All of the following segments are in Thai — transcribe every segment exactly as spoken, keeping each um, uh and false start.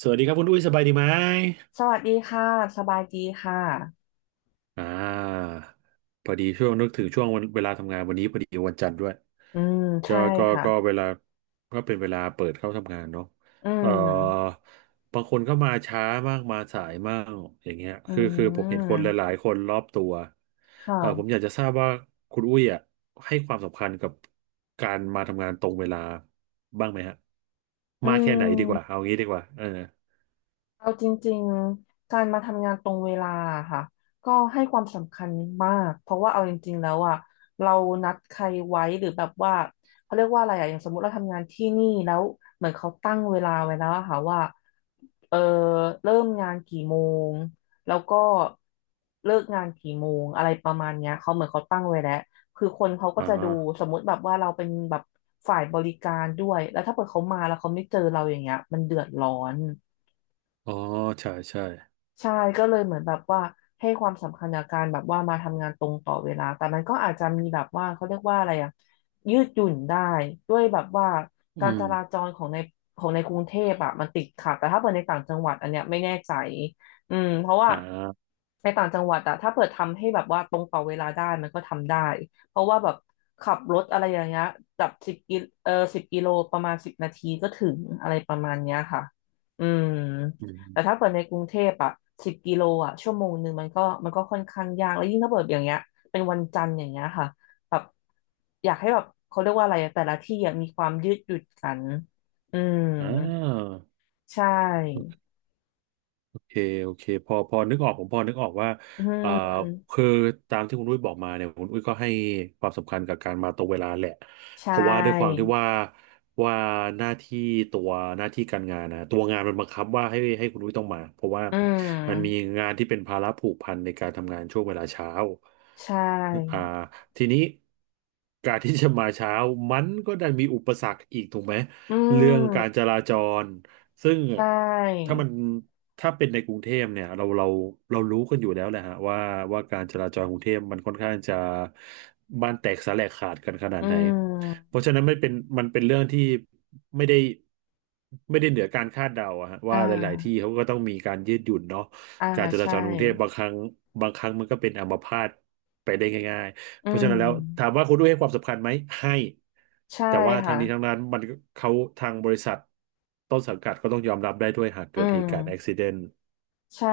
สวัสดีครับคุณอุ้ยสบายดีไหมสวัสดีค่ะสบายดีค่ะ อ่าพอดีช่วงนึกถึงช่วงวันเวลาทำงานวันนี้พอดีวันจันทร์ด้วยอืมก็ใช่ก็ค่ะ ก็เวลาก็เป็นเวลาเปิดเข้าทำงานเนาะอืเอ่อมบางคนก็มาช้ามากมาสายมากอย่างเงี้ยอืคือคือผมเห็นคนหมลายๆคนรอบตัวคเอ่อผมอ่ะ ยากจะทราบว่าคุณอุ้ยอ่ะให้ความสำคัญกับการมาทำงานตรงเวลาบ้างไหมฮะอืมากแค่ไหนดีกว่าเอาม งี้ดีกว่าเออเอาจริงๆ การมาทำงานตรงเวลาอะค่ะก็ให้ความสำคัญมากเพราะว่าเอาจริงๆแล้วอ่ะเรานัดใครไว้หรือแบบว่าเขาเรียกว่าอะไรอ่ะอย่างสมมติเราทำงานที่นี่แล้วเหมือนเขาตั้งเวลาไว้แล้วอะค่ะว่าเออเริ่มงานกี่โมงแล้วก็เลิกงานกี่โมงอะไรประมาณเนี้ยเขาเหมือนเขาตั้งไว้แล้วคือคนเขาก็อ๋อจะดูสมมติแบบว่าเราเป็นแบบฝ่ายบริการด้วยแล้วถ้าเกิดเขามาแล้วเขาไม่เจอเราอย่างเงี้ยมันเดือดร้อน อ๋อใช่ใช่ ใช่ก็เลยเหมือนแบบว่าให้ความสำคัญกับการแบบว่ามาทำงานตรงต่อเวลาแต่มันก็อาจจะมีแบบว่าเขาเรียกว่าอะไรอะยืดหยุ่นได้ด้วยแบบว่าอืการจมราจรของในของในกรุงเทพอะมันติดขัดแต่ถ้าเปิดในต่างจังหวัดอันเนี้ยไม่แน่ใจอืมเพราะว่าอ่าในต่างจังหวัดอะถ้าเปิดทำให้แบบว่าตรงต่อเวลาได้มันก็ทำได้เพราะว่าแบบขับรถอะไรอย่างเงี้ยแบบสิบกิเออสิบกิโลประมาณสิบนาทีก็ถึงอะไรประมาณเนี้ยค่ะอืม อืแต่ถ้ามเปิดในกรุงเทพอะสิบกิโลอะชั่วโมงหนึ่งมันก็มันก็ค่อนข้างยากแล้วยิ่งถ้าเปิดอย่างเงี้ยเป็นวันจันทร์อย่างเงี้ยค่ะแบบอยากให้แบบเขาเรียกว่าอะไรอะแต่ละที่อะมีความยืดหยุ่นกันอืมอ่า ใช่โอเคโอเคพอพอนึกออกผมพอนึกออกว่าอืเอ่อมคือตามที่คุณอุ้ยบอกมาเนี่ยคุณอุ้ยก็ให้ความสำคัญกับการมาตรงเวลาแหละใช่เพราะว่าด้วยความที่ว่าว่าหน้าที่ตัวหน้าที่การงานนะตัวงานมันบังคับว่าให้ให้คุณอุ้ยต้องมาเพราะว่าอืมันมีมงานที่เป็นภาระผูกพันในการทำงานช่วงเวลาเช้าใชอ่า่ทีนี้การที่จะมาเช้ามันก็ดันมีอุปสรรคอีกถูกไหมอืเรื่องการมจราจร ซึ่งใช่ถ้ามันถ้าเป็นในกรุงเทพเนี่ยเราเราเรารู้กันอยู่แล้วแหละฮะว่าว่าการจราจรกรุงเทพมันค่อนข้างจะบ้านแตกสาแหลกขาดกันขนาอืดไหนเพมราะฉะนั้นไม่เป็นมันเป็นเรื่องที่ไม่ได้ไม่ได้เหนือการคาดเดาอะฮะอ่ว่าหลายๆที่าเขาก็ต้องมีการยืดหยุ่นเนาะอ่าการจราใช่จรกรุงเทพบางครั้งบางครั้งมันก็เป็นอัมพาตไปได้ง่าย อืเพราะฉะนั้มนแล้วถามว่าคุณด้วยให้ความสำคัญไหมให้ใช่แต่ว่าทาค่ะงนี้ทางนั้นมันเขาทางบริษัทต้นสังกัดก็ต้องยอมรับได้ด้วยหากอืเกิดเหตุการณ์อุบัติม เหตุใช่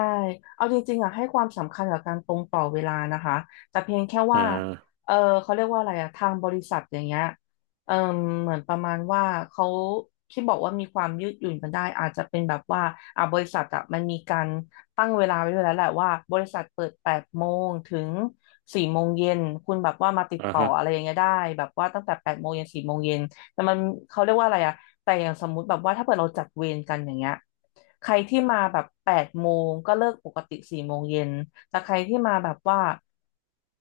เอาจริงๆอ่ะให้ความสำคัญกับการตรงต่อเวลานะคะ แต่เพียงแค่อ่ว่าาเออเขาเรียกว่าอะไรอ่ะทางบริษัทอย่างเงี้ยเออเหมือนประมาณว่าเขาที่บอกว่ามีความยืดหยุ่นกันได้อาจจะเป็นแบบว่าอ่ะบริษัทอ่ะมันมีการตั้งเวลาไว้ด้วยแล้วแหละว่าบริษัทเปิดแปดโมงถึงสี่โมงเย็นคุณแบบว่ามาติดอ่าต่อฮะอะไรอย่างเงี้ยได้แบบว่าตั้งแต่แปดโมงเย็นสี่โมงเย็น แต่มันเขาเรียกว่าอะไรอะแต่อย่างสมมุติแบบว่าถ้าเกิดเราจัดเวรกันอย่างเงี้ยใครที่มาแบบแปดโมงก็เลิกปกติสี่โมงเย็นแต่ใครที่มาแบบว่า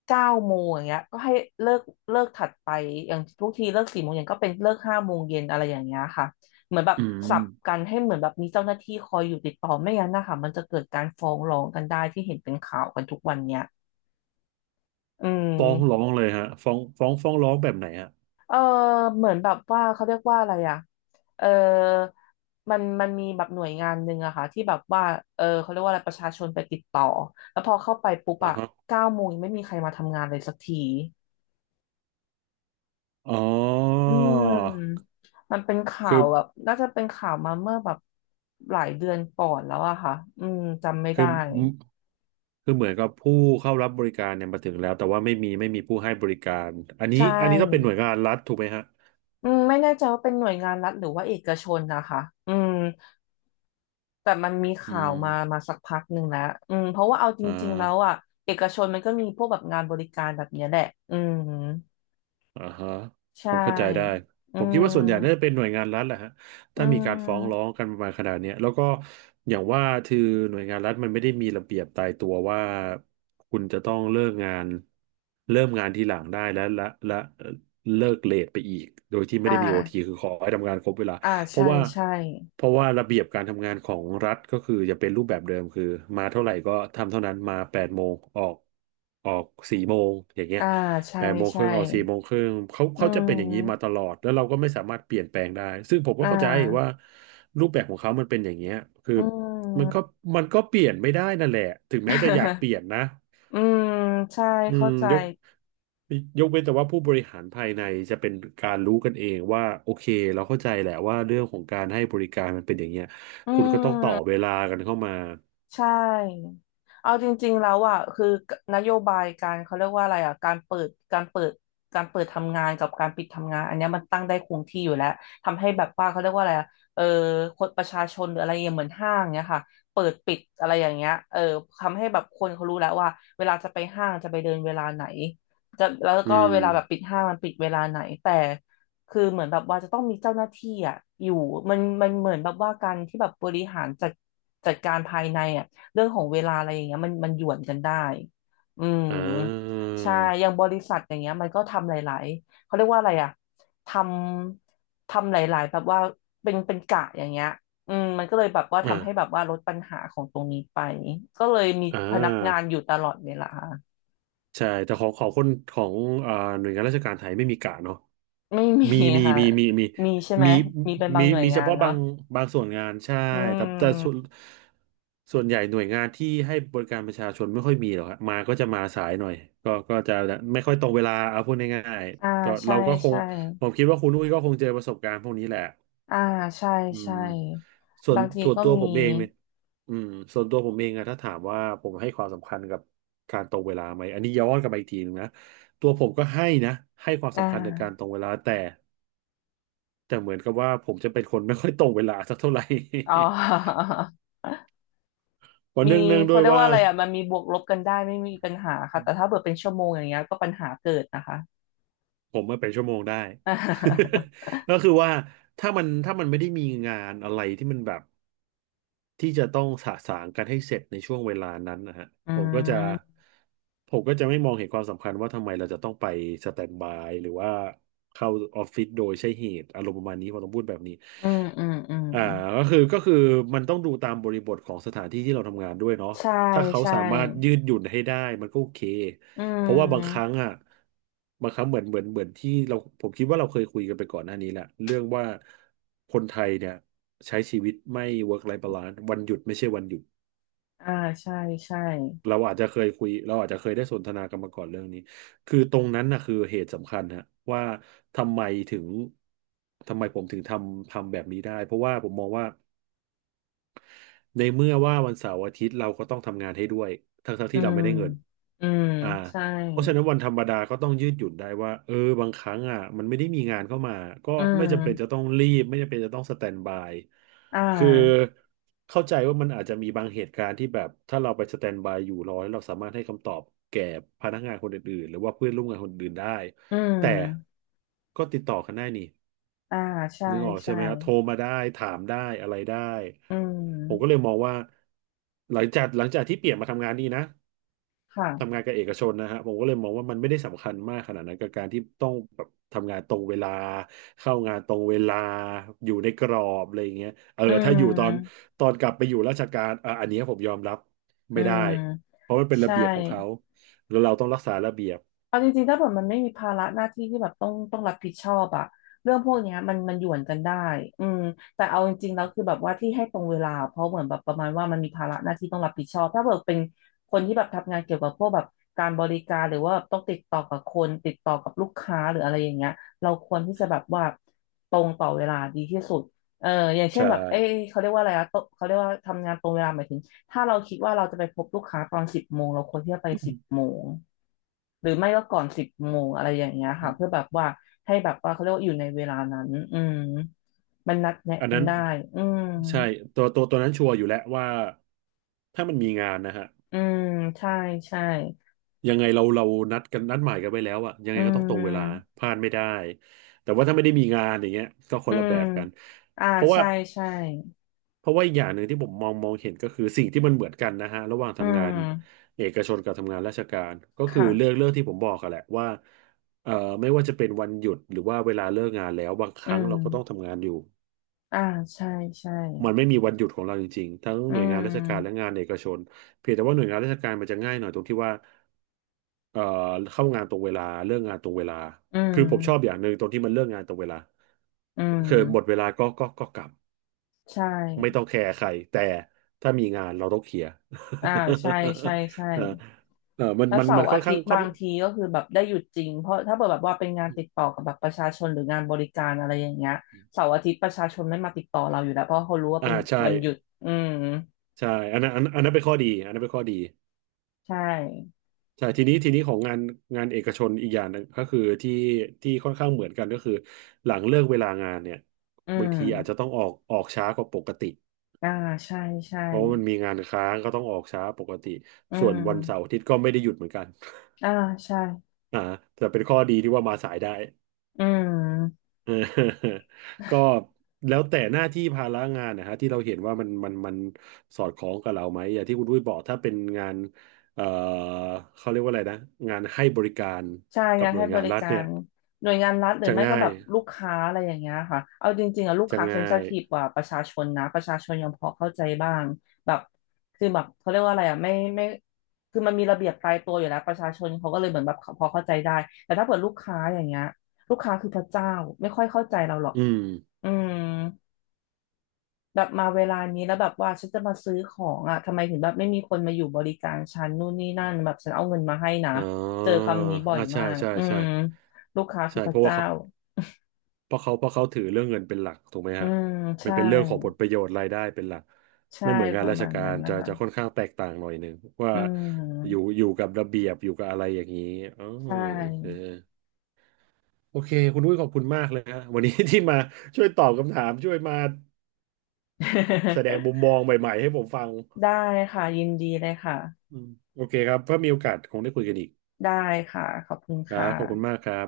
เก้าโมงอย่างเงี้ยก็ให้เลิกเลิกถัดไปอย่างทุกทีเลิกสี่โมงเย็นก็เป็นเลิกห้าโมงเย็นอะไรอย่างเงี้ยค่ะเหมือนแบบอืสัมบกันให้เหมือนแบบมีเจ้าหน้าที่คอยอยู่ติดต่อไม่งั้นนะคะมันจะเกิดการฟ้องร้องกันได้ที่เห็นเป็นข่าวกันทุกวันเนี้ยอืฟ้องร้อม งเลยฮะฟ้องฟ้องฟ้องร้องแบบไหนฮะเออเหมือนแบบว่าเขาเรียกว่าอะไรอ่ะเออมันมันมีแบบหน่วยงานหนึ่งอะค่ะที่แบบว่าเออเขาเรียกว่าอะไรประชาชนไปติดต่อแล้วพอเข้าไปปุ๊บอ่าอะฮะเก้าโมงยังไม่มีใครมาทำงานเลยสักทีอ๋ออืมมันเป็นข่าคือวแบบน่าจะเป็นข่าวมาเมื่อแบบหลายเดือนก่อนแล้วอะค่ะอืมจำไม่คืได้อคือเหมือนกับผู้เข้ารับบริการเนี่ยมาถึงแล้วแต่ว่าไม่มีไม่มีผู้ให้บริการอันนี้ใช่อันนี้ต้องเป็นหน่วยงานรัฐถูกไหมฮะอืมไม่แน่ใจว่าเป็นหน่วยงานรัฐหรือว่าเอกชนนะคะอืม แต่มันมีอืข่าวมมามาสักพักหนึ่งแล้วอืมเพราะว่าเอาจอ่ริงๆแล้วอ่ะ า เอกชนมันก็มีพวกแบบงานบริการแบบเนี้ยแหละอืมอ่าฮะใชผมเข้าใจได้่อืผมคิดว่าส่วนใหญ่น่าจะมเป็นหน่วยงานรัฐแหละฮะอืถ้ามีการฟ้องร้อมงกันประมาณขนาดเนี้ยแล้วก็อย่างว่าคือหน่วยงานรัฐมันไม่ได้มีระเบียบตายตัวว่าคุณจะต้องเลิกงานเริ่มงานทีหลังได้และและและเลิกเลทไปอีกโดยที่ไม่อ่ได้มีโอทีาคือขอให้ทำงานครบเวลาอ่าเพใช่ราะว่าใช่เพราะว่าระเบียบการทำงานของรัฐก็คือจะเป็นรูปแบบเดิมคือมาเท่าไหร่ก็ทำเท่านั้นมาแปดโมงออกออกสี่โมงอย่างเงี้ย อ่าใช่แปดโมงคใช่รึ่งออกสี่โมงครึ่งเขาอืเขาจะเป็นอย่างนี้มาตมลอดแล้วเราก็ไม่สามารถเปลี่ยนแปลงได้ซึ่งผมก็อ่เข้าใจว่าารูปแบบของเขามันเป็นอย่างเงี้ยคืออืมันก็ม มันก็เปลี่ยนไม่ได้นั่นแหละถึงแม้จะอยากเปลี่ยนนะ อืมใช่ อืเข้ามใจยกยกเว้นแต่ว่าผู้บริหารภายในจะเป็นการรู้กันเองว่าโอเคเราเข้าใจแหละว่าเรื่องของการให้บริการมันเป็นอย่างเงี้ยอืคุณก็ต้องต่อเวม ลากันเข้ามาใช่เอาจริงๆแล้วอ่ะคือนโยบายการเขาเรียกว่าอะไรอ่ะการเปิดการเปิดการเปิดทำงานกับการปิดทำงานอันเนี้ยมันตั้งได้คงที่อยู่แล้วทำให้แบบว่าเขาเรียกว่าอะไรอ่ะเออคนประชาชนหรืออะไรอย่างเงี้ยเหมือนห้างเนี้ยค่ะเปิดปิดอะไรอย่างเงี้ยเออทำให้แบบคนเขารู้แล้วว่าเวลาจะไปห้างจะไปเดินเวลาไหนจะแล้วก็อืเวมลาแบบปิดห้างมันปิดเวลาไหนแต่ คือเหมือนแบบว่าจะต้องมีเจ้าหน้าที่อ่ะอยู่มันมันเหมือนแบบว่าการที่แบบบริหารจัดจัดการภายในอ่ะเรื่องของเวลาอะไรอย่างเงี้ยมันมันหย่วนกันได้อืมอ่าใช่อย่างบริษัทอย่างเงี้ยมันก็ทำหลายๆเขาเรียกว่าอะไรอ่ะทำทำหลายๆแบบว่าเป็นเป็นกะอย่างเงี้ยอืมมันก็เลยแบบว่าทำอ่าให้แบบว่าลดปัญหาของตรงนี้ไปก็เลยมีอ่พนักงานอา ยู่ตลอดเวลาใช่แต่ของของคนของเอ่อหน่วยงานราชการไทยไม่มีกะเนาะไม่มีมีมีค่ะมีมีมีมีใช่ไหมมีมีเป็นบามีงหน่วยมีเฉงานพาะบาเนาะงบางส่วนงานใช่อืแต่แต่ส่วนม ส่วนใหญ่หน่วยงานที่ให้บริการประชาชนไม่ค่อยมีหรอกครับมาก็จะมาสายหน่อยก็ก็จะไม่ค่อยตรงเวลาเอาพูดง่ายอ่าๆก็ใช่เราก็คงใช่ผมคิดว่าคุณอุ้ยก็คงเจอประสบการณ์พวกนี้แหละ อ่าใช่อืมใช่ส่วนบางทีส่วนก็ตัวมีผมเองเนี่ยอืมส่วนตัวผมเองอะถ้าถามว่าผมให้ความสำคัญกับการตรงเวลาไหมอันนี้ย้อนกลับไปอีกทีหนึงนะตัวผมก็ให้นะให้ความอ่สำคัญกับการาตรงเวลาแต่แต่เหมือนกับว่าผมจะเป็นคนไม่ค่อยตรงเวลาสักเท่าไหร่ อ๋อ เพ ราะมีเนื่องเนื่องด้เขาวยเรียกว่าว่าอะไรอ่ะมันมีบวกลบกันได้ไม่มีปัญหาค่ะแต่ถ้าเกิดเป็นชั่วโมงอย่างเงี้ยก็ปัญหาเกิดนะคะ ผมมาเป็นชั่วโมงได้ ก็คือว่าถ้ามันถ้ามันไม่ได้มีงานอะไรที่มันแบบ ที่จะต้องสะสางกันให้เสร็จในช่วงเวลานั้นนะฮะอืผมก็จะมผมก็จะไม่มองเห็นความสำคัญว่าทำไมเราจะต้องไปสแตนด์บายหรือว่าเข้าออฟฟิศโดยใช่เหตุอารมณ์ประมาณนี้พอต้องพูดแบบนี้ อืมอืมอืมอ่าก็คือก็คือมันต้องดูตามบริบทของสถานที่ที่เราทำงานด้วยเนาะใช่ถ้าเขาใช่สามารถยืดหยุ่นให้ได้มันก็โอเคอืเพราะว่าบางครั้งมอ่ะบางครั้งเหมือนเหมือนเหมือนที่เราผมคิดว่าเราเคยคุยกันไปก่อนหน้านี้แหละเรื่องว่าคนไทยเนี่ยใช้ชีวิตไม่ เวิร์ค ไลฟ์ บาลานซ์ วันหยุดไม่ใช่วันหยุดอ่าใช่ใช่เราอาจจะเคยคุยเราอาจจะเคยได้สนทนากันมาก่อนเรื่องนี้คือตรงนั้นนะคือเหตุสำคัญฮะว่าทำไมถึงทำไมผมถึงทำทำแบบนี้ได้เพราะว่าผมมองว่า ในเมื่อว่าวันเสาร์อาทิตย์เราก็ต้องทำงานให้ด้วยทั้งๆทอืที่เรามไม่ได้เงินอืมอ่าใช่เพราะฉะนั้นวันธรรมดาก็ต้องยืดหยุ่นได้ว่าเออบางครั้งอ่ะมันไม่ได้มีงานเข้ามาก็อืไม่จำเป็นมจะต้องรีบไม่จำเป็นจะต้องสแตนบายอ่คือาเข้าใจว่ามันอาจจะมีบางเหตุการณ์ที่แบบถ้าเราไปสแตนบายอยู่รอแล้วเราสามารถให้คำตอบแก่พนักงานคนอื่นๆหรือว่าเพื่อนร่วมงานคนอื่นได้อืแต่มก็ติดต่อกันได้นี่ อ่าใช่นึกออกใช่ใช่ไหมฮะโทรมาได้ถามได้อะไรได้อืผมก็เลมยมองว่าหลังจากหลังจากที่เปลี่ยนมาทำงานนี้นะทำค่ะ งานกับเอกชนนะฮะผมก็เลยมองว่ามันไม่ได้สำคัญมากขนาดนั้นกับการที่ต้องแบบทำงานตรงเวลาเข้างานตรงเวลาอยู่ในกรอบอะไรอย่างเงี้ยเอออืถ้าอยู่ตอนมตอนกลับไปอยู่ราชการอ่ะอันเนี้ยผมยอมรับอืไม่ได้มเพราะมันเป็นใช่ ระเบียบของเขาแล้วเราต้องรักษาระเบียบเอาจริงๆถ้าแบบมันไม่มีภาระหน้าที่ที่แบบต้องต้องรับผิดชอบอะเรื่องพวกเนี้ยมันมันหยวนกันได้อืมแต่เอาจริงๆแล้วคือแบบว่าที่ให้ตรงเวลาเพราะเหมือนแบบประมาณว่ามันมีภาระหน้าที่ต้องรับผิดชอบถ้าแบบเป็นคนที่แบบทำงานเกี่ยวกับพวกแบบการบริการหรือว่าแบบต้องติดต่อกับคนติดต่อกับลูกค้าหรืออะไรอย่างเงี้ยเราควรที่จะแบบว่าตรงต่อเวลาดีที่สุดเอออย่างเช่นใช่ แบบเอ้ยเขาเรียกว่าอะไรอะโตเขาเรียกว่าทำงานตรงเวลาหมายถึงถ้าเราคิดว่าเราจะไปพบลูกค้าตอนสิบโมงเราควรที่จะไปสิบโมง หรือไม่ก็ก่อนสิบโมงอะไรอย่างเงี้ยค่ะเพื่อแบบว่าให้แบบว่าเขาเรียกว่าอยู่ในเวลานั้นอืมมันนัดแนะอันกันนั้นได้อืมใช่ตัวตัวตัวนั้นชัวร์อยู่แล้วว่าถ้ามันมีงานนะฮะอืมใช่ใช่ยังไงเราเรานัดกันนัดหมายกันไว้แล้วอะยังอืไงก็ต้องตรงเวลามพลาดไม่ได้แต่ว่าถ้าไม่ได้มีงานอย่างเงี้ยก็คอืนละมแบบกันอ่าเพราะว่าใช่ใช่เพราะว่าอีกอย่างหนึ่งที่ผมมองมองเห็นก็คือสิ่งที่มันเหมือนกันนะฮะระหว่างอืทำงานมเอกชนกับทำงานราชการก็คือเรื่องค่ะเรื่องที่ผมบอกกันแหละว่าเอ่อไม่ว่าจะเป็นวันหยุดหรือว่าเวลาเลิกงานแล้วบางคอืรั้งมเราก็ต้องทำงานอยู่ อ่าใช่ใช่มันไม่มีวันหยุดของเราจริงๆทั้งอืหน่วยงานราชการและมงานเอกชนเพียงแต่ว่าหน่วยงานราชการมันจะง่ายหน่อยตรงที่ว่าเอ่อเข้างานตรงเวลาเลิกงานตรงเวลาอืคือผมชอบอมย่างหนึ่งตรงที่มันเลิกงานตรงเวลาอืคือหมดเวมลาก็ก็ก็กลับใช่ไม่ต้องแคร์ใครแต่ถ้ามีงานเราต้องเคลียร์ อ่าใช่ใช่ใช่ เออเออมันแล้วมันเสามันร์ค่ออานทิข้าตงย์ค่อบานงทีก็คือแบบได้หยุดจริงเพราะถ้าเกิดแบบว่าเป็นงานติดต่อกับแบบประชาชนหรืองานบริการอะไรอย่างเงี้ยเสาร์อาทิตย์ประชาชนไม่มาติดต่อเราอยู่แล้วเพราะเขารู้ว่าอ่าเป็นใช่วันหยุดอืมใช่อันนั้นอันนั้นอันนั้นเป็นข้อดีอันนั้นเป็นข้อดี ใช่ใช่ทีนี้ทีนี้ของงานงานเอกชนอีกอย่างหนึงก็คือที่ที่ค่อนข้างเหมือนกันก็คือหลังเลิกเวลางานเนี่ยอืบางทีอาจจะมต้องออกออกช้ากว่าปกติอ่าใช่ใช่เพราะว่ามันมีงานค้างก็ต้องออกช้าปกติอืส่วนวันเสาร์มอาทิตย์ก็ไม่ได้หยุดเหมือนกัน อ่าใช่ อ่าแต่เป็นข้อดีที่ว่ามาสายได้ อืม เออก็แล้วแต่หน้าที่ภาระงานนะฮะที่เราเห็นว่ามันมันมันสอดคล้องกับเราไหมอย่างที่คุณดุ้ยบอกถ้าเป็นงานเอ่อเขาเรียกว่าอะไรนะงานให้บริการใช่กับงานหน่ให้วยบงานริรัฐกาเนี่รย หน่วยงานรัฐหรือจะไม่ก็ง่าแบยบลูกค้าอะไรอย่างเงี้ยค่ะเอาจริงๆอะลูกจะค้าเซน ง่า i ิยทีฟกว่าประชาชนนะประชาชนยังพอเข้าใจบ้างแบบคือแบบเขาเรียกว่าอะไรอะไม่ไม่คือมันมีระเบียบตายตัวอยู่แล้วประชาชนเขาก็เลยเหมือนแบบพอเข้าใจได้แต่ถ้าเปิดลูกค้าอย่างเงี้ยลูกค้าคือพระเจ้าไม่ค่อยเข้าใจเราหรอกอืมอืม แบบมาเวลานี้แล้วแบบว่าฉันจะมาซื้อของอ่ะทำไมถึงแบบไม่มีคนมาอยู่บริการฉันนู่นนี่นั่นแบบฉันเอาเงินมาให้นะอ๋เจออคำนี้บ่ออ่ายใช่ มากใช่ อืใช่มลูกค้าคืใช่อพเพระราะว่าเจ้าเขาเพราะเขาเพราะเขาถือเรื่องเงินเป็นหลักถูกไหมอืฮะมมันใช่เป็นเรื่องของผลประโยชน์รายได้เป็นหลักใช่ไม่เหมือนงาปนระราชมาณกานั้รนนะจะคะจะค่อนข้างแตกต่างหน่อยหนึ่งว่าอือยู่มอยู่กับระเบียบอยู่กับอะไรอย่างนี้อ๋อใช่ โอเคโอเค คุณอุ้ยขอบคุณมากเลยฮะวันนี้ที่มาช่วยตอบคำถาม ช่วยมาแสดงมุ มมองใหม่ๆให้ผมฟังได้ค่ะยินดีเลยค่ะอืมโอเคครับถ้ามีโอกาสคงได้คุยกันอีกได้ค่ะขอบคุณครัค่ะบขอบคุณมากครับ